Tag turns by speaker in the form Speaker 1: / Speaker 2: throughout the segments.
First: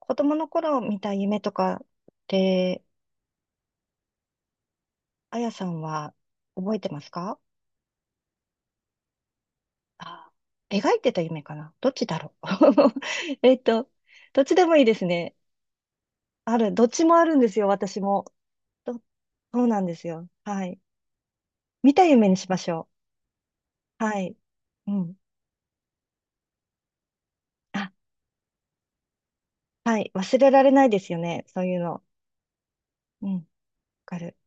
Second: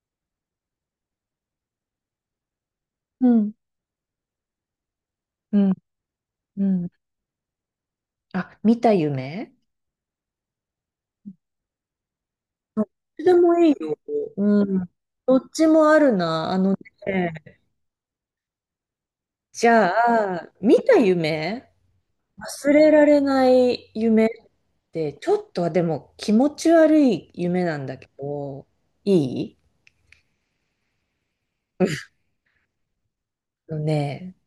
Speaker 1: 子供の頃見た夢とかって、
Speaker 2: うん。
Speaker 1: あや
Speaker 2: う
Speaker 1: さ
Speaker 2: ん、
Speaker 1: んは
Speaker 2: う
Speaker 1: 覚えて
Speaker 2: ん。
Speaker 1: ますか？
Speaker 2: あ、見た夢。
Speaker 1: あ、描いてた夢かな、どっちだろう。
Speaker 2: どっちで
Speaker 1: え
Speaker 2: も
Speaker 1: っ
Speaker 2: いい
Speaker 1: と、
Speaker 2: よ。
Speaker 1: どっちで
Speaker 2: う
Speaker 1: もいい
Speaker 2: ん。
Speaker 1: ですね。
Speaker 2: どっちもあるな。
Speaker 1: あ
Speaker 2: あ
Speaker 1: る、
Speaker 2: の
Speaker 1: どっちもあ
Speaker 2: ね、
Speaker 1: るんですよ、私も。ど、そう
Speaker 2: じ
Speaker 1: なん
Speaker 2: ゃ
Speaker 1: ですよ。
Speaker 2: あ、
Speaker 1: は
Speaker 2: 見
Speaker 1: い。
Speaker 2: た夢、
Speaker 1: 見た夢にしまし
Speaker 2: 忘
Speaker 1: ょ
Speaker 2: れられない
Speaker 1: う。は
Speaker 2: 夢っ
Speaker 1: い。う
Speaker 2: て、
Speaker 1: ん。
Speaker 2: ちょっとはでも気持ち悪い夢なん
Speaker 1: あ、
Speaker 2: だけど、いい
Speaker 1: はい。忘れられないですよね、そういうの。うん。わ
Speaker 2: の
Speaker 1: か
Speaker 2: ね、
Speaker 1: る。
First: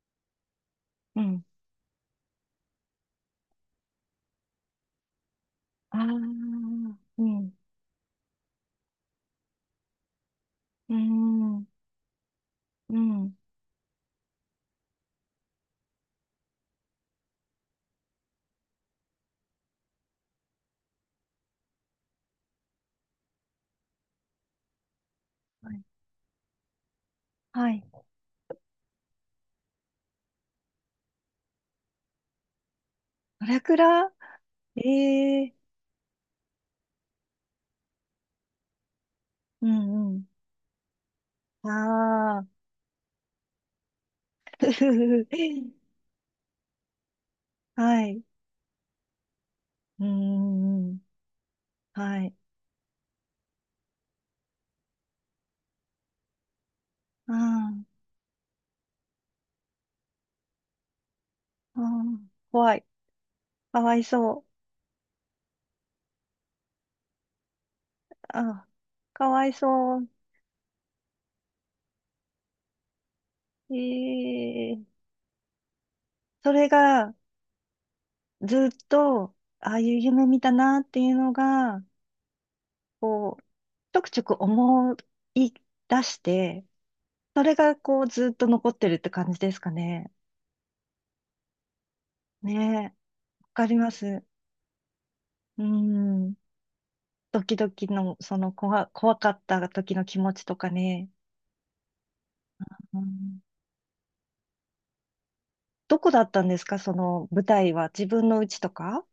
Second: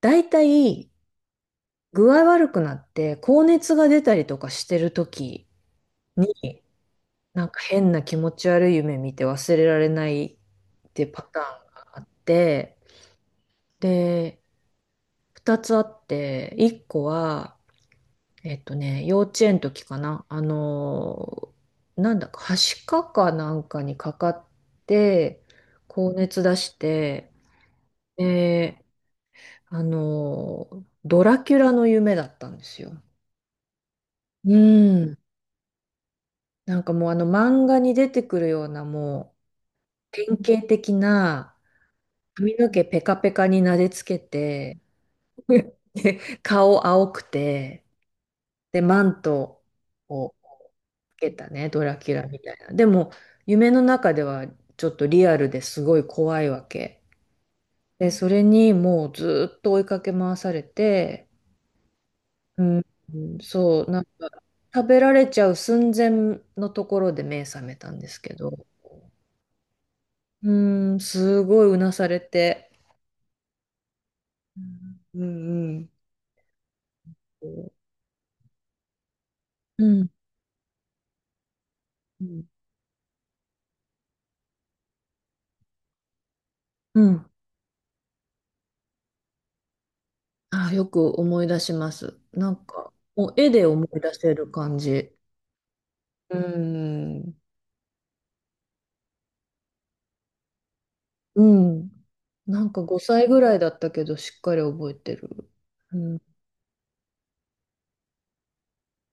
Speaker 2: だいたい
Speaker 1: うん。
Speaker 2: 具合悪くなって高熱が出たりとかしてる時
Speaker 1: ああ、う
Speaker 2: に、
Speaker 1: ん。
Speaker 2: なん
Speaker 1: う
Speaker 2: か変な気持ち悪い夢見て忘れられないっ
Speaker 1: ー
Speaker 2: てパター
Speaker 1: ん。
Speaker 2: ンがあって、
Speaker 1: うん。
Speaker 2: で、二つあって、一個は、幼稚園の時かな、なんだか、はしかかなんかにかかって、
Speaker 1: はい。
Speaker 2: 高熱出して、
Speaker 1: はい。
Speaker 2: で、ドラキュラの夢だったんですよ。
Speaker 1: ドラクラ。
Speaker 2: うん。
Speaker 1: ええ。
Speaker 2: なんかもうあの漫画に出てくるようなもう
Speaker 1: うんうん。
Speaker 2: 典型的な
Speaker 1: ああ、
Speaker 2: 髪の毛ペカペカになでつけ
Speaker 1: ふ
Speaker 2: て、
Speaker 1: ふふ。
Speaker 2: で顔青くて、
Speaker 1: はい。
Speaker 2: で、マント
Speaker 1: うん
Speaker 2: を
Speaker 1: うんうん。
Speaker 2: けたね、ドラキュ
Speaker 1: は
Speaker 2: ラ
Speaker 1: い。
Speaker 2: みたいな。でも、夢の中ではちょっとリアルですごい怖いわけ。
Speaker 1: あ
Speaker 2: で、それにもうずーっと追いかけ回されて、
Speaker 1: あ、ああ、
Speaker 2: う
Speaker 1: 怖
Speaker 2: ん、
Speaker 1: い。
Speaker 2: うん
Speaker 1: か
Speaker 2: そう、
Speaker 1: わい
Speaker 2: なんか
Speaker 1: そう。
Speaker 2: 食べられちゃう寸前のところで目覚めたんですけ
Speaker 1: ああ、
Speaker 2: ど、
Speaker 1: かわいそう。
Speaker 2: うん、すごいうなされて、
Speaker 1: ええ。
Speaker 2: うんうん
Speaker 1: それが、
Speaker 2: うん。
Speaker 1: ずっと、ああいう夢見たなっていうのが、
Speaker 2: うん
Speaker 1: こう、ちょくちょく思い出して、
Speaker 2: うん。
Speaker 1: それが、こう、ずっと残ってるって感じですかね。
Speaker 2: あー、よく思い出します。なん
Speaker 1: ねえ、わ
Speaker 2: か、もう絵
Speaker 1: か
Speaker 2: で
Speaker 1: り
Speaker 2: 思い
Speaker 1: ま
Speaker 2: 出
Speaker 1: す。
Speaker 2: せる感じ。
Speaker 1: うん。
Speaker 2: うん。
Speaker 1: ドキドキの、その怖かった時の気持ちとかね。
Speaker 2: うん。なんか
Speaker 1: う
Speaker 2: 5歳
Speaker 1: ん、
Speaker 2: ぐらいだったけど、しっかり覚えてる。
Speaker 1: ど
Speaker 2: う
Speaker 1: こ
Speaker 2: ん。
Speaker 1: だったんですか、その舞台は。自分の家とか。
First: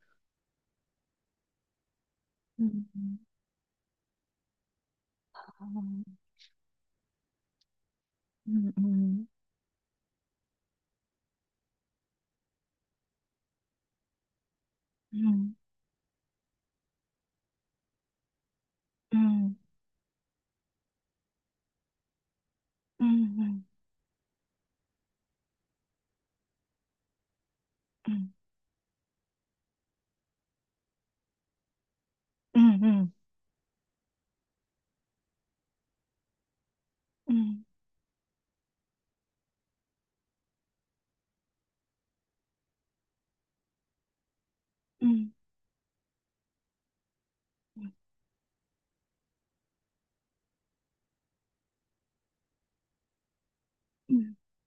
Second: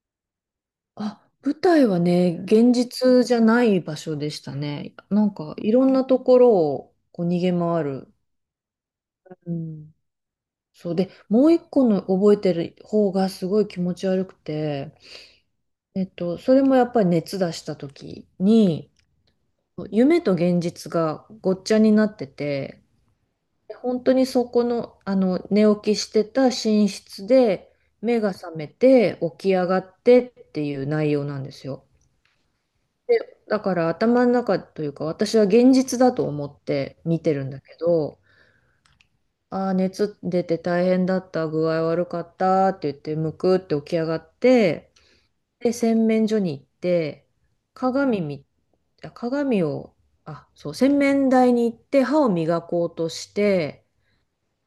Speaker 2: あ、舞台はね、
Speaker 1: う
Speaker 2: 現
Speaker 1: んうん。
Speaker 2: 実じゃない場所でしたね。なん
Speaker 1: あ
Speaker 2: か、いろんな
Speaker 1: ー。
Speaker 2: ところをこう逃げ回る。
Speaker 1: うんうん
Speaker 2: うん。そうで、もう一個の覚えてる方がすごい気持ち悪くて、
Speaker 1: うん
Speaker 2: それもやっぱり熱出した時に、
Speaker 1: うん
Speaker 2: 夢と現実がごっちゃになってて、
Speaker 1: うんうん
Speaker 2: 本当にそこの、あの寝起きしてた寝室で
Speaker 1: う
Speaker 2: 目
Speaker 1: ん
Speaker 2: が覚めて起き上がってっていう内容なんですよ。
Speaker 1: うんうん
Speaker 2: で、だから頭の中というか私は現実だと思って見
Speaker 1: う
Speaker 2: てるんだ
Speaker 1: ん
Speaker 2: けど、ああ、熱出て大変だった、具合悪かったって言ってむくって起き上がって、
Speaker 1: うんうん
Speaker 2: で、洗面所に行って、鏡み、あ鏡を、あ、そう、洗面台に行って歯を磨こうとして、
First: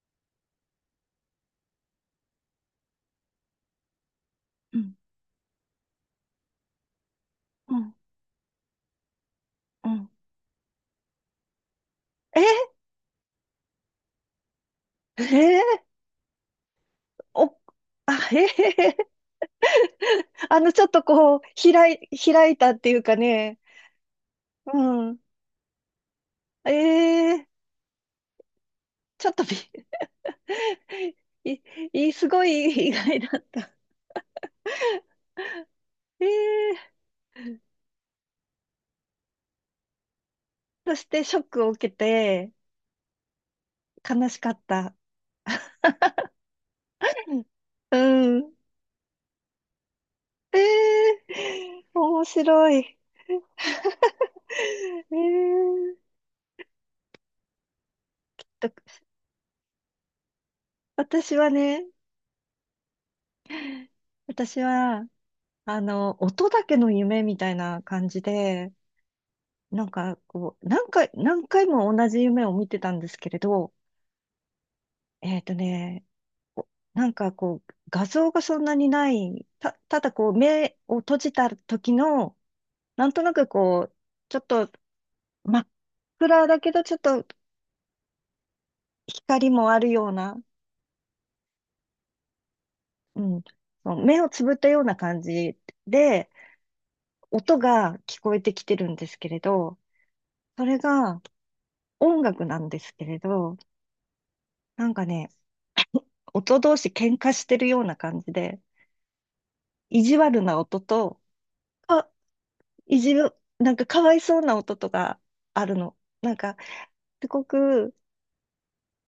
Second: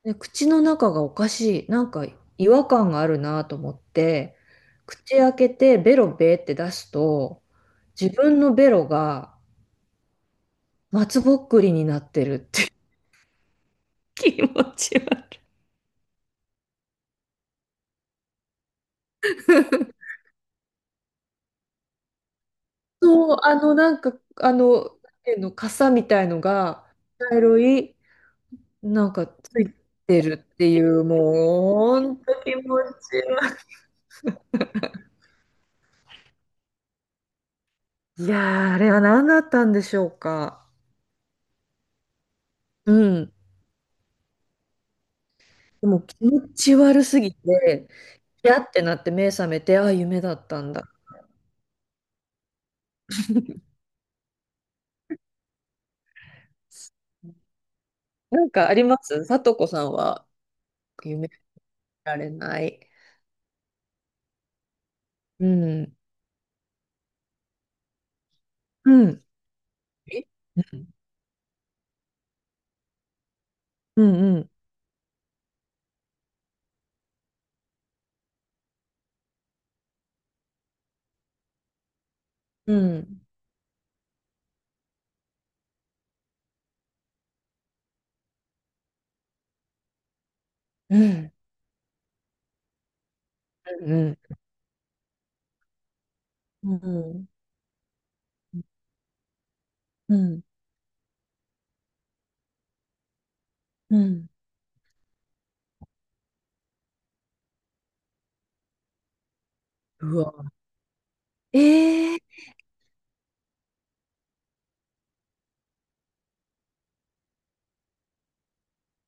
Speaker 2: で、口の中がおかしい、なんか違和感があるなと思って、口開けてベロベーって出すと、
Speaker 1: うん。
Speaker 2: 自分のベロが
Speaker 1: うん。
Speaker 2: 松ぼっくりになってるって。
Speaker 1: え
Speaker 2: 気持ち悪い。
Speaker 1: え。お。あ、ええ。あの、ちょっとこう開いたっていうか
Speaker 2: そう、
Speaker 1: ね。
Speaker 2: なんか、
Speaker 1: う
Speaker 2: なん
Speaker 1: ん。
Speaker 2: ていうの、傘みたいのが、茶
Speaker 1: ええ。
Speaker 2: 色い、なん
Speaker 1: ち
Speaker 2: か
Speaker 1: ょっとび、
Speaker 2: ついてるっていう、
Speaker 1: い、
Speaker 2: もう、ほ
Speaker 1: い、
Speaker 2: ん
Speaker 1: す
Speaker 2: と
Speaker 1: ご
Speaker 2: 気持ち
Speaker 1: い意外だっ
Speaker 2: 悪
Speaker 1: た。ええ。
Speaker 2: い。いやー、あれは何だったんでしょうか。
Speaker 1: そしてショックを受けて
Speaker 2: うん。
Speaker 1: 悲しかった。
Speaker 2: でも気持ち悪すぎて、
Speaker 1: うん。
Speaker 2: やってなって目覚めて、あ、夢だっ
Speaker 1: え
Speaker 2: たんだ。
Speaker 1: え。面白い。ええ
Speaker 2: なんかありま
Speaker 1: と、
Speaker 2: す、さとこさんは？夢見
Speaker 1: 私はね、
Speaker 2: られない？
Speaker 1: 私は、
Speaker 2: う
Speaker 1: あ
Speaker 2: ん。
Speaker 1: の、音だけの夢みたいな感じで、
Speaker 2: うん。
Speaker 1: なんか
Speaker 2: え
Speaker 1: こう、
Speaker 2: うん。
Speaker 1: 何回も同じ夢を見てたんですけれど、
Speaker 2: うんうん。
Speaker 1: えっとね、なんかこう、画像がそんなにない、ただこう、目を閉じた時の、
Speaker 2: う
Speaker 1: なん
Speaker 2: ん。
Speaker 1: となくこう、ちょっと真っ暗だけど、ちょっと光もあるような、
Speaker 2: うん
Speaker 1: うん、そ
Speaker 2: う
Speaker 1: う
Speaker 2: ん。
Speaker 1: 目をつぶったような感じで、
Speaker 2: う
Speaker 1: 音が聞こえてきてるんですけれど、
Speaker 2: ん。
Speaker 1: それが音楽なんですけれど、
Speaker 2: うん。
Speaker 1: なんかね、音同士喧嘩してるような感じで、意地
Speaker 2: う
Speaker 1: 悪
Speaker 2: わ。
Speaker 1: な音と、あ、
Speaker 2: えー。
Speaker 1: 意地、なんかかわいそうな音とかあるの。なんか、すごく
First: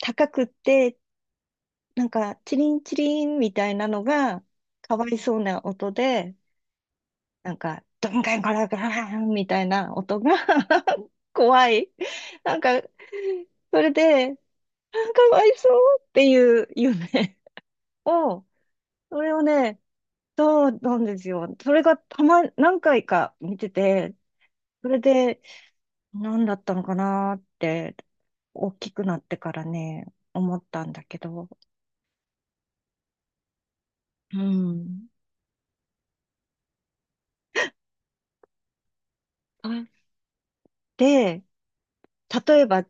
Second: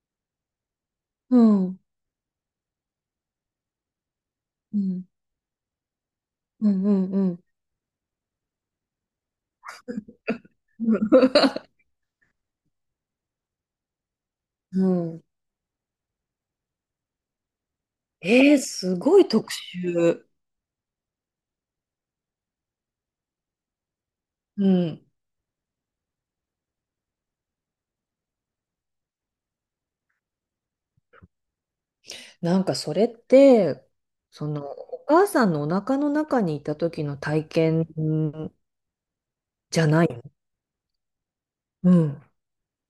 Speaker 1: 高くって、
Speaker 2: うん。
Speaker 1: なんか、チリンチリンみたいなのが、
Speaker 2: う
Speaker 1: か
Speaker 2: ん。
Speaker 1: わいそうな音で、
Speaker 2: うんうんうん。
Speaker 1: なんか、ドンガンガラガランみたいな音が 怖い。なんか、それで、あ、
Speaker 2: うん。
Speaker 1: かわいそうっていう夢を、
Speaker 2: えー、すご
Speaker 1: そ
Speaker 2: い
Speaker 1: れを
Speaker 2: 特
Speaker 1: ね、
Speaker 2: 集。
Speaker 1: そうなんですよ。それがたま、何回か見てて、
Speaker 2: う
Speaker 1: それ
Speaker 2: ん。
Speaker 1: で、何だったのかなって、大きくなってからね、思ったんだけど、
Speaker 2: なんかそれって、
Speaker 1: う
Speaker 2: そのお
Speaker 1: ん。
Speaker 2: 母さんのお腹の中にいた時の体験
Speaker 1: は
Speaker 2: じゃ
Speaker 1: い。
Speaker 2: ない？
Speaker 1: で、
Speaker 2: うん。
Speaker 1: 例えば、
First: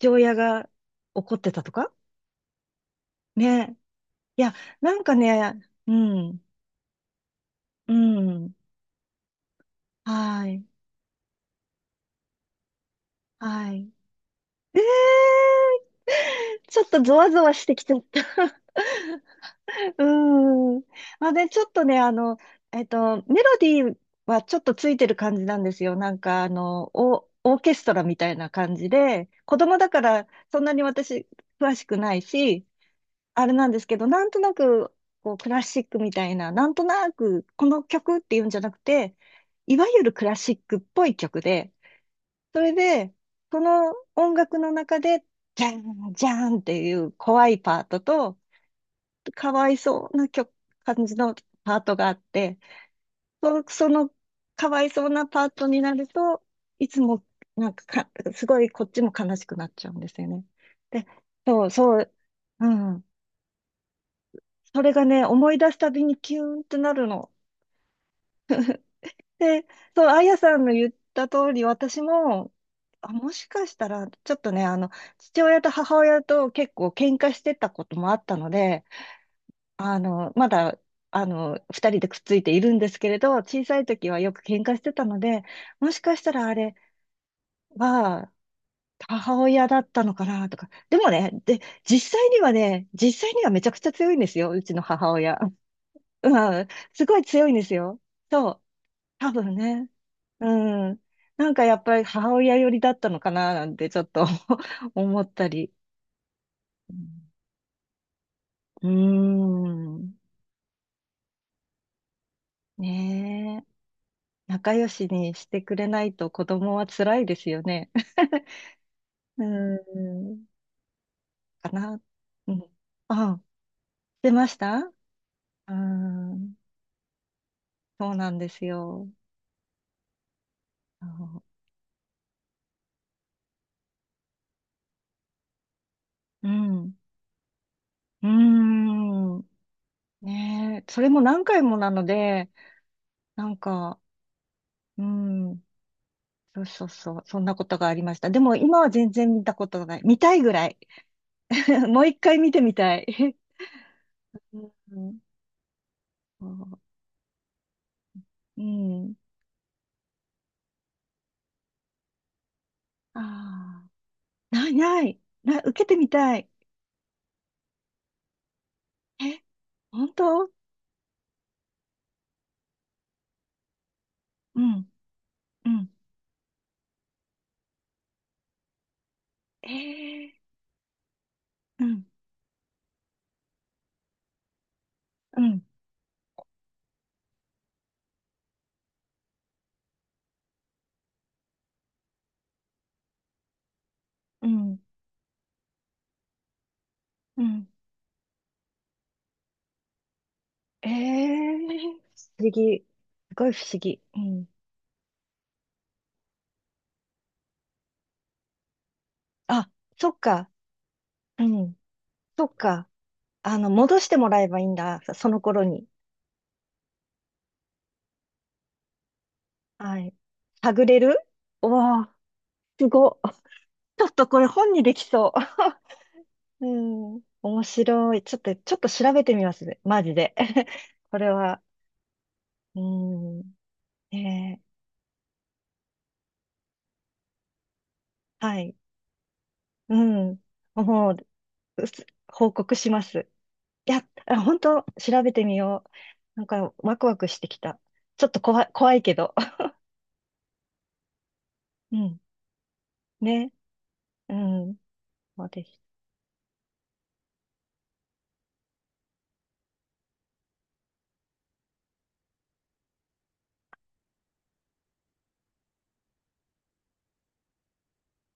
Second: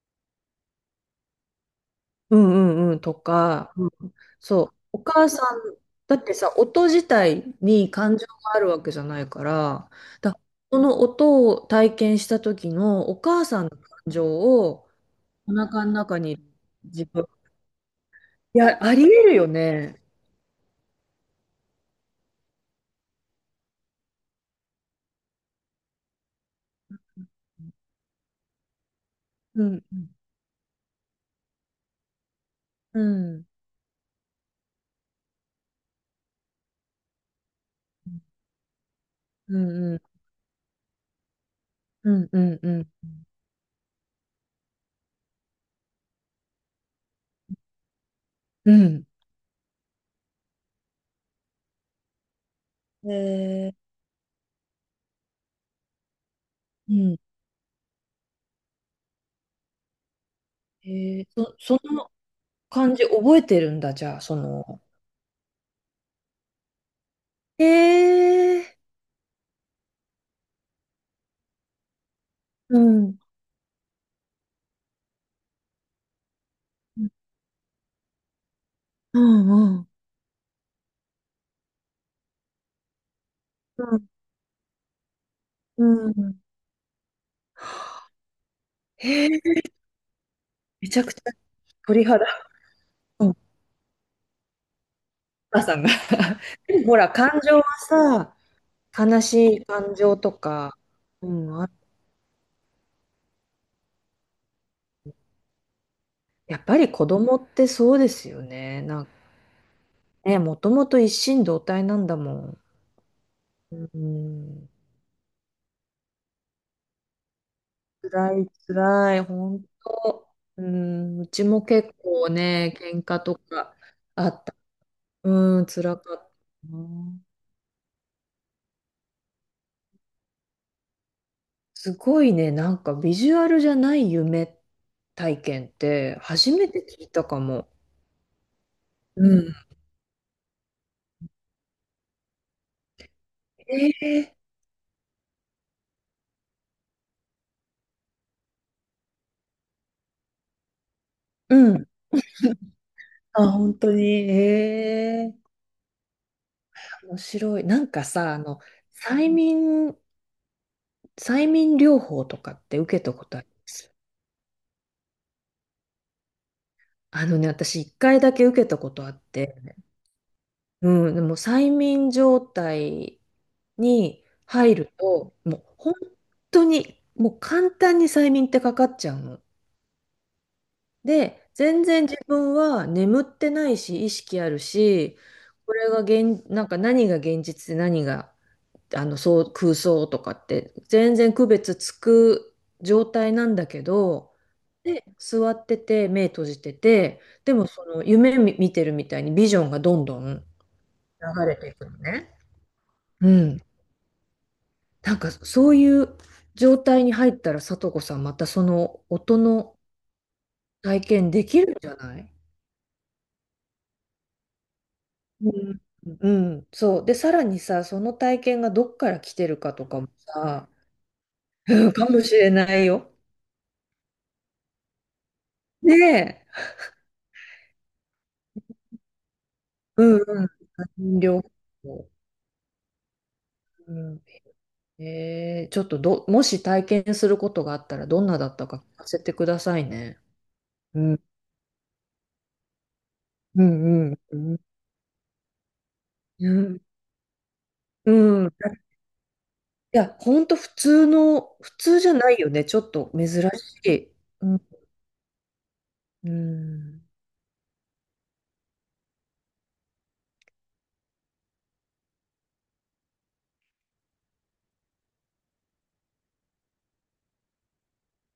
Speaker 1: 父親が怒ってたとか
Speaker 2: うんうんうんとか、
Speaker 1: ね。
Speaker 2: うん
Speaker 1: いや、
Speaker 2: そう、
Speaker 1: な
Speaker 2: お
Speaker 1: んか
Speaker 2: 母さ
Speaker 1: ね、
Speaker 2: ん、
Speaker 1: う
Speaker 2: だって
Speaker 1: ん、
Speaker 2: さ、音自体に
Speaker 1: う
Speaker 2: 感情が
Speaker 1: ん、
Speaker 2: あるわけじゃないから、だ
Speaker 1: はい、
Speaker 2: その音を体験した時のお母さん
Speaker 1: は
Speaker 2: の感
Speaker 1: い。
Speaker 2: 情をお腹の中に
Speaker 1: ちょっと
Speaker 2: 自
Speaker 1: ゾ
Speaker 2: 分、
Speaker 1: ワゾワしてきちゃった。
Speaker 2: い や、ありえるよね。
Speaker 1: うん。まあね、ちょっとね、メロディーはちょっとついてる感じなんですよ。なんか、あの、オオーケストラみたいな感じで、子
Speaker 2: う
Speaker 1: 供
Speaker 2: ん、
Speaker 1: だからそんなに私詳しくないし、
Speaker 2: う
Speaker 1: あ
Speaker 2: ん、
Speaker 1: れなんですけど、なんとなく、こう、クラシックみたいな、なんとなく、この曲っていうんじゃなくて、
Speaker 2: う
Speaker 1: い
Speaker 2: ん、
Speaker 1: わ
Speaker 2: うん、
Speaker 1: ゆるクラシックっぽい曲で、
Speaker 2: うん、うん、
Speaker 1: そ
Speaker 2: う
Speaker 1: れ
Speaker 2: ん、
Speaker 1: で、その音楽の中で、じゃん、じゃんっていう怖いパートと、
Speaker 2: うん。
Speaker 1: かわいそうな曲、感じのパートがあって、
Speaker 2: えー、
Speaker 1: そのかわいそうなパートになると、い
Speaker 2: う
Speaker 1: つ
Speaker 2: ん。
Speaker 1: も、なんかか、すごいこっちも悲しくなっちゃうんですよね。
Speaker 2: え
Speaker 1: で、
Speaker 2: ー、そ、そ
Speaker 1: そ
Speaker 2: の
Speaker 1: う、う
Speaker 2: 感
Speaker 1: ん。
Speaker 2: じ覚えてるんだ、じゃあ、そ
Speaker 1: そ
Speaker 2: の。
Speaker 1: れがね、思い出すたびにキューンってなるの。
Speaker 2: えー、
Speaker 1: で、そう、あやさんの言った通り、私も、
Speaker 2: う
Speaker 1: あ、
Speaker 2: ん。
Speaker 1: もしかしたら、ちょっとね、あの、父親と母親と結構
Speaker 2: うん
Speaker 1: 喧嘩してたこともあったので、
Speaker 2: うん。
Speaker 1: あの、まだ、あの、二人でくっついているんですけれど、小さ
Speaker 2: う
Speaker 1: い
Speaker 2: ん。
Speaker 1: 時はよく喧嘩してたので、
Speaker 2: う
Speaker 1: もしかした
Speaker 2: ん。
Speaker 1: らあれは、
Speaker 2: へ
Speaker 1: 母
Speaker 2: え、
Speaker 1: 親だったのかなとか。
Speaker 2: め
Speaker 1: で
Speaker 2: ちゃ
Speaker 1: も
Speaker 2: くちゃ
Speaker 1: ね、で、
Speaker 2: 鳥肌。う
Speaker 1: 実
Speaker 2: ん
Speaker 1: 際
Speaker 2: お
Speaker 1: にはめちゃくちゃ強いんですよ、うちの母親。
Speaker 2: 母さんが
Speaker 1: うん、
Speaker 2: でもほ
Speaker 1: す
Speaker 2: ら、
Speaker 1: ごい
Speaker 2: 感
Speaker 1: 強いん
Speaker 2: 情
Speaker 1: で
Speaker 2: は
Speaker 1: すよ。そ
Speaker 2: さ、
Speaker 1: う。
Speaker 2: 悲
Speaker 1: 多
Speaker 2: し
Speaker 1: 分
Speaker 2: い
Speaker 1: ね。
Speaker 2: 感情とか、
Speaker 1: うん。
Speaker 2: う
Speaker 1: なん
Speaker 2: ん、
Speaker 1: か
Speaker 2: あ、
Speaker 1: やっぱり母親寄りだったのかななんてちょっと 思ったり。
Speaker 2: やっぱり子供っ
Speaker 1: う
Speaker 2: てそうですよ
Speaker 1: ん。
Speaker 2: ね。なんか
Speaker 1: うーん。
Speaker 2: ね、もともと一心同体なんだもん。
Speaker 1: ねえ。
Speaker 2: うん、
Speaker 1: 仲良しにしてくれないと子供は辛いですよね。
Speaker 2: 辛 い、辛い、
Speaker 1: う
Speaker 2: 本当。
Speaker 1: ん。
Speaker 2: うん、うちも
Speaker 1: か
Speaker 2: 結
Speaker 1: な。
Speaker 2: 構
Speaker 1: う
Speaker 2: ね、
Speaker 1: ん。
Speaker 2: 喧嘩と
Speaker 1: あ、
Speaker 2: かあ
Speaker 1: 出
Speaker 2: っ
Speaker 1: ま
Speaker 2: た。
Speaker 1: した。
Speaker 2: うん、
Speaker 1: う
Speaker 2: 辛かっ
Speaker 1: ん。
Speaker 2: たな。
Speaker 1: そうなんですよ。そう。
Speaker 2: すごいね、なんかビジュアルじゃない夢体験って
Speaker 1: う
Speaker 2: 初めて
Speaker 1: ん。
Speaker 2: 聞いたかも。
Speaker 1: うー
Speaker 2: う
Speaker 1: ん。
Speaker 2: ん。
Speaker 1: ねえ。それも何回もなので、なん
Speaker 2: え
Speaker 1: か、
Speaker 2: え
Speaker 1: うん。そうそうそう。そんなことがありました。でも今は全然見たことがない。見たいぐらい。
Speaker 2: う ん。
Speaker 1: もう一回見てみたい。
Speaker 2: あ、本当に。
Speaker 1: うん。
Speaker 2: ええ
Speaker 1: そ
Speaker 2: 面白い。なんかさ、
Speaker 1: う。うん。
Speaker 2: 催眠、催眠療法とかって受けた
Speaker 1: あ
Speaker 2: ことありま
Speaker 1: あ。
Speaker 2: す？
Speaker 1: ないない。な、受けてみたい。
Speaker 2: あのね、私一回だけ受けたことあっ
Speaker 1: え、
Speaker 2: て、
Speaker 1: 本当？
Speaker 2: うん、でも催眠状態に
Speaker 1: う
Speaker 2: 入
Speaker 1: ん。
Speaker 2: ると、もう
Speaker 1: うん。
Speaker 2: 本当に、もう簡単に催眠ってかかっちゃうの。
Speaker 1: ええ。
Speaker 2: で、
Speaker 1: う
Speaker 2: 全然
Speaker 1: ん。
Speaker 2: 自分は眠ってないし、意識あるし、
Speaker 1: うん。
Speaker 2: これが現、なんか何が現実で何がそう空想とかって、全然区別つく状態なんだけど、
Speaker 1: うん。
Speaker 2: で、座ってて、目閉じてて、
Speaker 1: う
Speaker 2: でも
Speaker 1: ん。
Speaker 2: その夢み見てるみたいにビジョンがどんどん流
Speaker 1: え
Speaker 2: れ
Speaker 1: え、不思
Speaker 2: ていくの
Speaker 1: 議。
Speaker 2: ね。う
Speaker 1: すごい
Speaker 2: ん。
Speaker 1: 不思議。うん。
Speaker 2: なんかそういう状態に入ったら、さとこさん、またその音
Speaker 1: あ、
Speaker 2: の
Speaker 1: そっか。
Speaker 2: 体験
Speaker 1: う
Speaker 2: できるん
Speaker 1: ん。
Speaker 2: じゃない？
Speaker 1: そっか。あの、戻してもらえばいいんだ。その
Speaker 2: う
Speaker 1: 頃
Speaker 2: ん、
Speaker 1: に。
Speaker 2: うんそう。で、さらにさ、その体験がどっから来てるかと
Speaker 1: は
Speaker 2: かも
Speaker 1: い。
Speaker 2: さ、
Speaker 1: 探れる。お お
Speaker 2: か
Speaker 1: ー、
Speaker 2: もしれない
Speaker 1: す
Speaker 2: よ。
Speaker 1: ご。ちょっとこれ本にできそ
Speaker 2: ねえ。
Speaker 1: う。うん。面白い。ちょっと、ちょっと調べてみますね。マジ
Speaker 2: うん
Speaker 1: で。
Speaker 2: う
Speaker 1: こ
Speaker 2: ん。
Speaker 1: れ
Speaker 2: 両
Speaker 1: は。
Speaker 2: 方。
Speaker 1: うん。
Speaker 2: うん、
Speaker 1: ね
Speaker 2: ちょっと、もし体験することがあったらどんな
Speaker 1: え。
Speaker 2: だっ
Speaker 1: は
Speaker 2: た
Speaker 1: い。
Speaker 2: か聞かせてください
Speaker 1: う
Speaker 2: ね。
Speaker 1: ん。
Speaker 2: う
Speaker 1: もう、
Speaker 2: ん、
Speaker 1: うす報告します。
Speaker 2: う
Speaker 1: いや、
Speaker 2: ん、う
Speaker 1: あ
Speaker 2: ん、
Speaker 1: 本
Speaker 2: う
Speaker 1: 当調べてみよう。なんか、
Speaker 2: ん。
Speaker 1: ワクワクしてきた。
Speaker 2: う
Speaker 1: ちょっと
Speaker 2: ん。
Speaker 1: い、
Speaker 2: い
Speaker 1: 怖いけど。
Speaker 2: や、ほんと普通の、普
Speaker 1: う
Speaker 2: 通じゃ
Speaker 1: ん。
Speaker 2: ないよね。ちょっと珍
Speaker 1: ね。
Speaker 2: しい。
Speaker 1: う
Speaker 2: うん。
Speaker 1: ん。そうです。
Speaker 2: うん